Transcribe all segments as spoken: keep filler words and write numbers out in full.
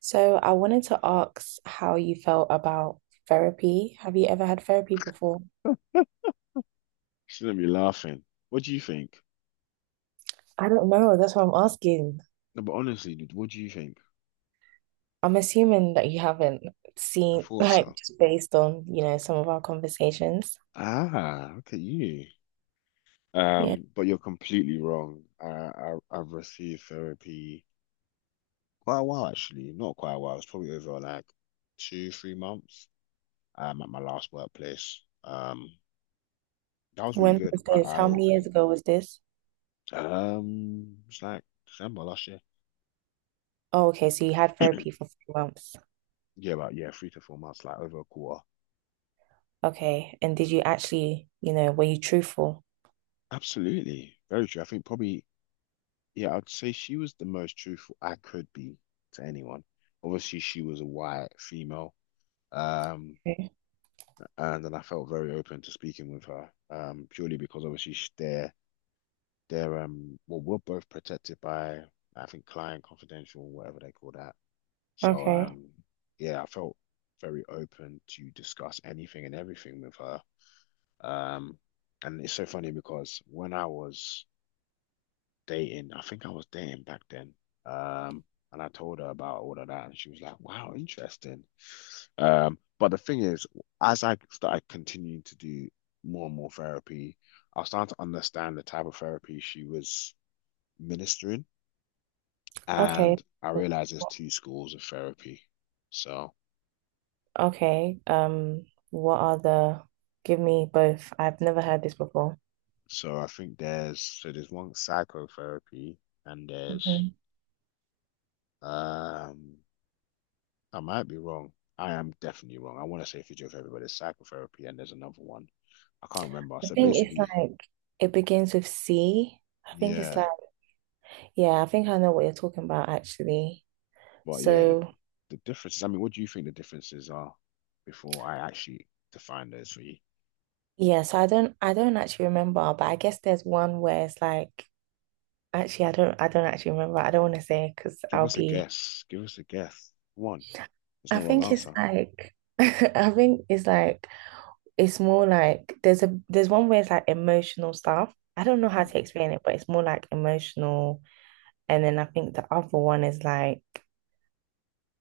So I wanted to ask how you felt about therapy. Have you ever had therapy before? She's gonna be laughing. What do you think? I don't know. That's what I'm asking. No, but honestly, dude, what do you think? I'm assuming that you haven't I seen, thought like, so. just based on, you know, some of our conversations. Ah, look at you. Yeah. Um, but you're completely wrong. I, I I've received therapy quite a while actually. Not quite a while. It's probably over like two, three months. Um, at my last workplace. Um, that was really When was good. Quite this? How many years eye-opening. ago was this? Um, it's like December last year. Oh, okay. So you had therapy for three months. Yeah, about yeah, three to four months, like over a quarter. Okay. And did you actually, you know, were you truthful? Absolutely. Very true. I think probably, yeah, I'd say she was the most truthful I could be to anyone. Obviously, she was a white female. Um, Okay. and then I felt very open to speaking with her. Um, purely because obviously sh- they're they're um well, we're both protected by I think client confidential, whatever they call that. So Okay. um yeah, I felt very open to discuss anything and everything with her. Um, and it's so funny because when I was dating, I think I was dating back then. Um, and I told her about all of that, and she was like, "Wow, interesting." Um, but the thing is, as I started continuing to do more and more therapy, I was starting to understand the type of therapy she was ministering, Okay. and I realized there's two schools of therapy. So, Okay. Um, what are the, give me both. I've never heard this before. so I think there's so there's one psychotherapy, and there's Mhm. um I might be wrong. I am definitely wrong. I want to say physiotherapy, but everybody, psychotherapy, and there's another one. I can't remember. I So think it's basically, like it begins with C. I think it's like yeah, yeah, I think I know what you're talking about actually. but yeah, the So the differences. I mean, what do you think the differences are before I actually define those for you? yeah, so I don't I don't actually remember, but I guess there's one where it's like actually I don't I don't actually remember. I don't want to say because Give I'll us a be guess. Give us a guess. One. There's I no wrong think it's answer. like I think it's like it's more like there's a there's one where it's like emotional stuff. I don't know how Mm, to explain it, but it's more like emotional, and then I think the other one is like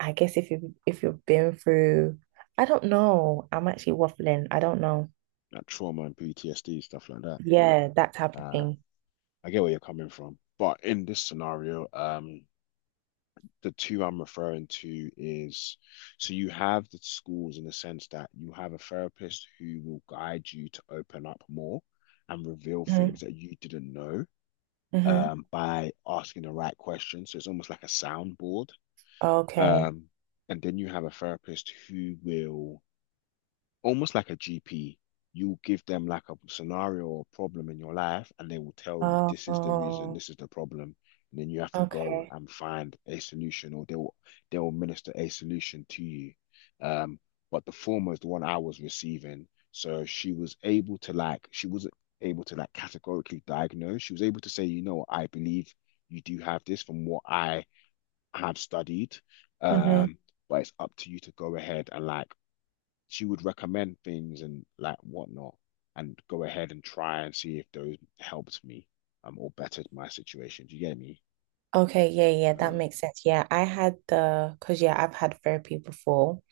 I guess if you if you've been through, I don't know. I'm actually waffling. I don't know. That trauma and P T S D stuff like that. Yeah, that type of Uh, thing. I get where you're coming from, but in this scenario, um, the two I'm referring to is so you have the schools in the sense that you have a therapist who will guide you to open up more and reveal Mm-hmm. things that you didn't know Mm-hmm. um, by asking the right questions. So it's almost like a soundboard. Okay. Um, and then you have a therapist who will almost like a G P, you give them like a scenario or problem in your life, and they will tell you Oh, this is the reason, oh, this is the problem, and then you have to go okay. and find a solution, or they'll they'll minister a solution to you. Um, but the former is the one I was receiving, so she was able to like she wasn't able to like categorically diagnose. She was able to say, you know, I believe you do have this from what I have studied. Mm-hmm. Um, but it's up to you to go ahead and like she would recommend things and like whatnot and go ahead and try and see if those helped me um or bettered my situation. Do you get me? Okay, yeah, yeah, that Yeah. makes sense. Yeah, I had the because yeah, I've had therapy before.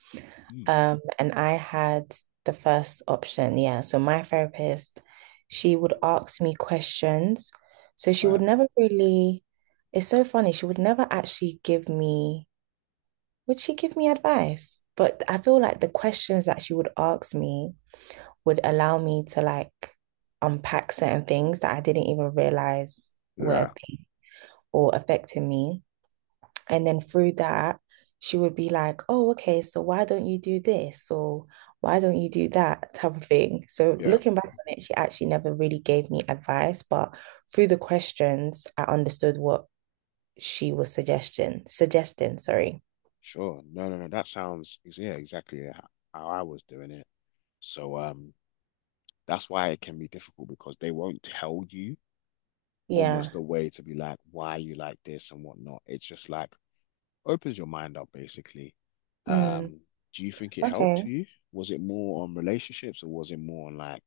Hmm. Um, and I had the first option. Yeah. So my therapist, she would ask me questions. So she would But never really, it's so funny, she would never actually give me. Would she give me advice? But I feel like the questions that she would ask me would allow me to like unpack certain things that I didn't even realize were a yeah, thing or affecting me. And then through that, she would be like, oh, okay, so why don't you do this? Or why don't you do that type of thing? So yeah, looking back on it, she actually never really gave me advice, but through the questions, I understood what she was suggesting, suggesting, sorry. sure. No, no, no. That sounds is yeah, exactly how how I was doing it. So um that's why it can be difficult because they won't tell you almost Yeah. a way to be like why you like this and whatnot. It's just like opens your mind up basically. Mm. Um, do you think it helped Okay. you? Was it more on relationships or was it more on like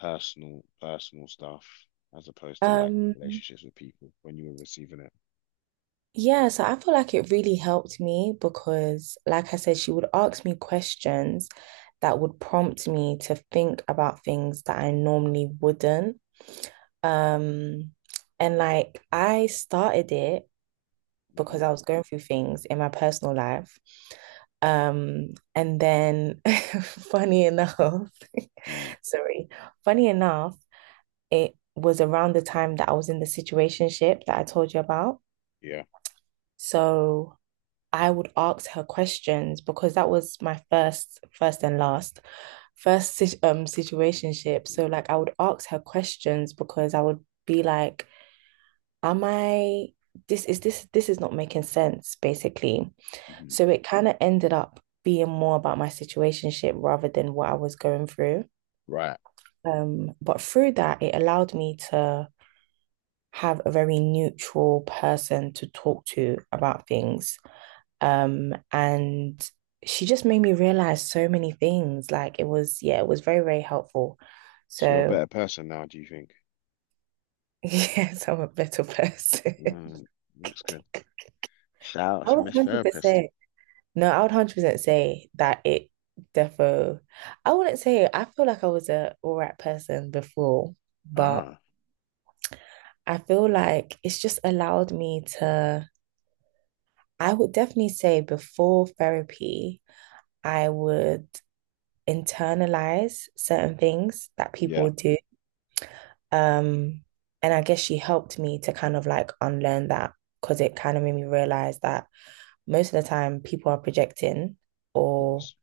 personal personal stuff as opposed to like Um, relationships with people when you were receiving it? yeah, so I feel like it really helped me because, like I said, she would ask me questions that would prompt me to think about things that I normally wouldn't. Um, and like I started it Hmm. because I was going through things in my personal life. Um, and then funny enough, Mm, sorry, funny enough, it was around the time that I was in the situationship that I told you about. yeah. So I would ask her questions because that was my first, first and last, first si, um situationship. Hmm. So like I would ask her questions because I would be like, "Am I, this is this this is not making sense?" Basically, Hmm. so it kind of ended up being more about my situationship rather than what I was going through. Right. Um, but through that, it allowed me to have a very neutral person to talk to about things. Um, and she just made me realize so many things. Like it was, yeah, it was very, very helpful. So you're a So, better person now, do you think? yes, I'm a better person. Mm, that's good. Shout out I to would Miss Therapist. one hundred percent. No, I would one hundred percent say that it defo. I wouldn't say. I feel like I was a all right person before, but Ah, I feel like it's just allowed me to. I would definitely say before therapy, I would internalize certain things that people yeah, of would do. Um, and I guess she helped me to kind of like unlearn that because it kind of made me realize that most of the time people are projecting or, course.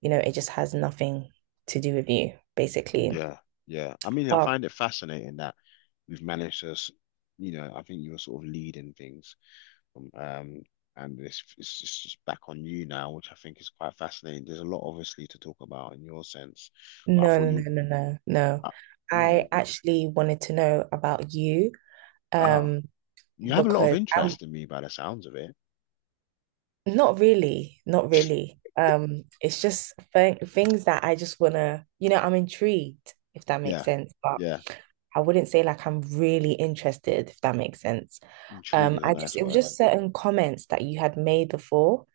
you know, it just has nothing to do with you, basically. Yeah, yeah. I mean, I But find it fascinating that we've managed to, s- you know, I think you were sort of leading things. Um, um, and it's, it's just it's back on you now, which I think is quite fascinating. There's a lot, obviously, to talk about in your sense, but I no, thought no, you, no, no, no, no. uh, I oh, actually wanted to know about you, ah, um, you have a lot of because I. interest in me by the sounds of it. Not really, not really. Um, it's just th things that I just wanna, you know, I'm intrigued, if that makes Yeah, sense. But yeah, I wouldn't say like I'm really interested, if that makes sense. intrigue Um, is a I just nice it was word. just certain comments that you had made before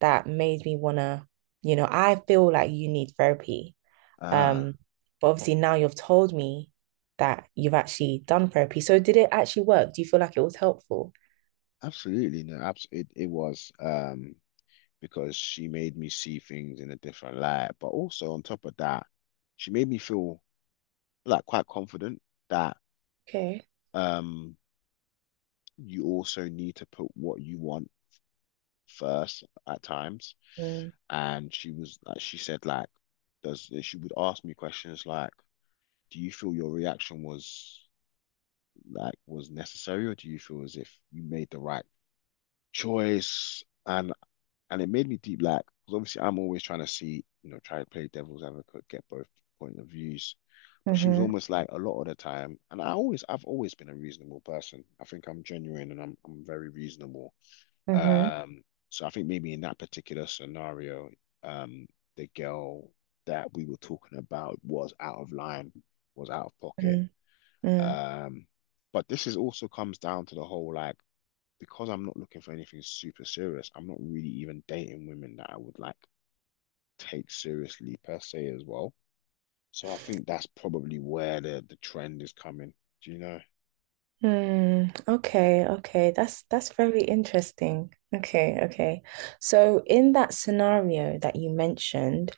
that made me wanna, you know, I feel like you need therapy. Ah, Um, but obviously now you've told me that you've actually done therapy. So did it actually work? Do you feel like it was helpful? absolutely, no, abs it, it was, um, because she made me see things in a different light, but also on top of that, she made me feel like quite confident that Okay. um, you also need to put what you want first at times, Mm. and she was like, she said like, does she would ask me questions like, do you feel your reaction was like was necessary, or do you feel as if you made the right choice? And and it made me deep like, because obviously I'm always trying to see, you know, try to play devil's advocate, get both point of views. But she was Mm-hmm. almost like a lot of the time, and I always I've always been a reasonable person. I think I'm genuine and I'm I'm very reasonable. Mm-hmm. Um, so I think maybe in that particular scenario, um, the girl that we were talking about was out of line, was out of pocket. Mm-hmm. Mm-hmm. Um, but this is also comes down to the whole like because I'm not looking for anything super serious, I'm not really even dating women that I would like take seriously per se as well. So I think that's probably where the the trend is coming. Do you know? Hmm. Okay. Okay. That's that's very interesting. Okay. Okay. So in that scenario that you mentioned,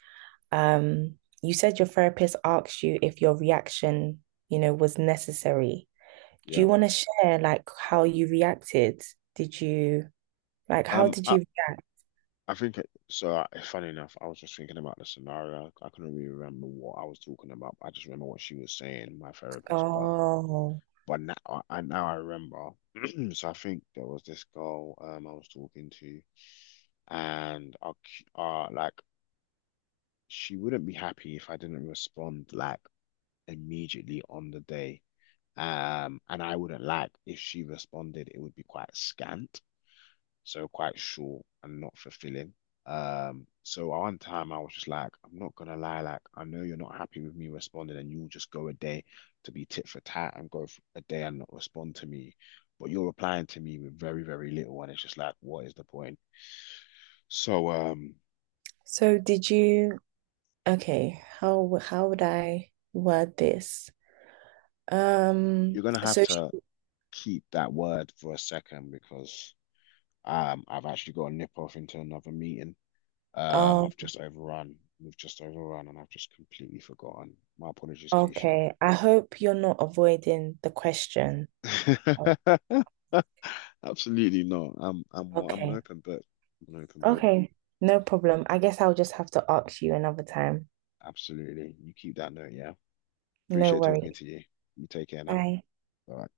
um, you said your therapist asked you if your reaction, you know, was necessary. Do Yeah. you want to share like how you reacted? Did you like how Um, did I, you react? I think it, so. I, funny enough, I was just thinking about the scenario. I couldn't really remember what I was talking about. But I just remember what she was saying, my therapist. But Oh, but now I I- now I remember. So I think there was this girl um I was talking to, and I c- uh like she wouldn't be happy if I didn't respond like immediately on the day. Um, and I wouldn't like if she responded, it would be quite scant, so quite short and not fulfilling. Um, so one time I was just like, I'm not gonna lie, like I know you're not happy with me responding, and you'll just go a day to be tit for tat and go for a day and not respond to me, but you're replying to me with very, very little, and it's just like, what is the point? So um, so did you? Okay. How how would I word this? Um. you're gonna have So to she, keep that word for a second because um, I've actually got to nip off into another meeting. Um, I've oh. just overrun. We've just overrun, and I've just completely forgotten. My apologies, Keisha. Okay, I hope you're not avoiding the question. Oh, Absolutely not. I'm I'm I'm an okay, open book. I'm an open book. okay, no problem. I guess I'll just have to ask you another time. Absolutely. You keep that note, yeah. No Appreciate talking worries. to you. You take care now. Bye. Bye.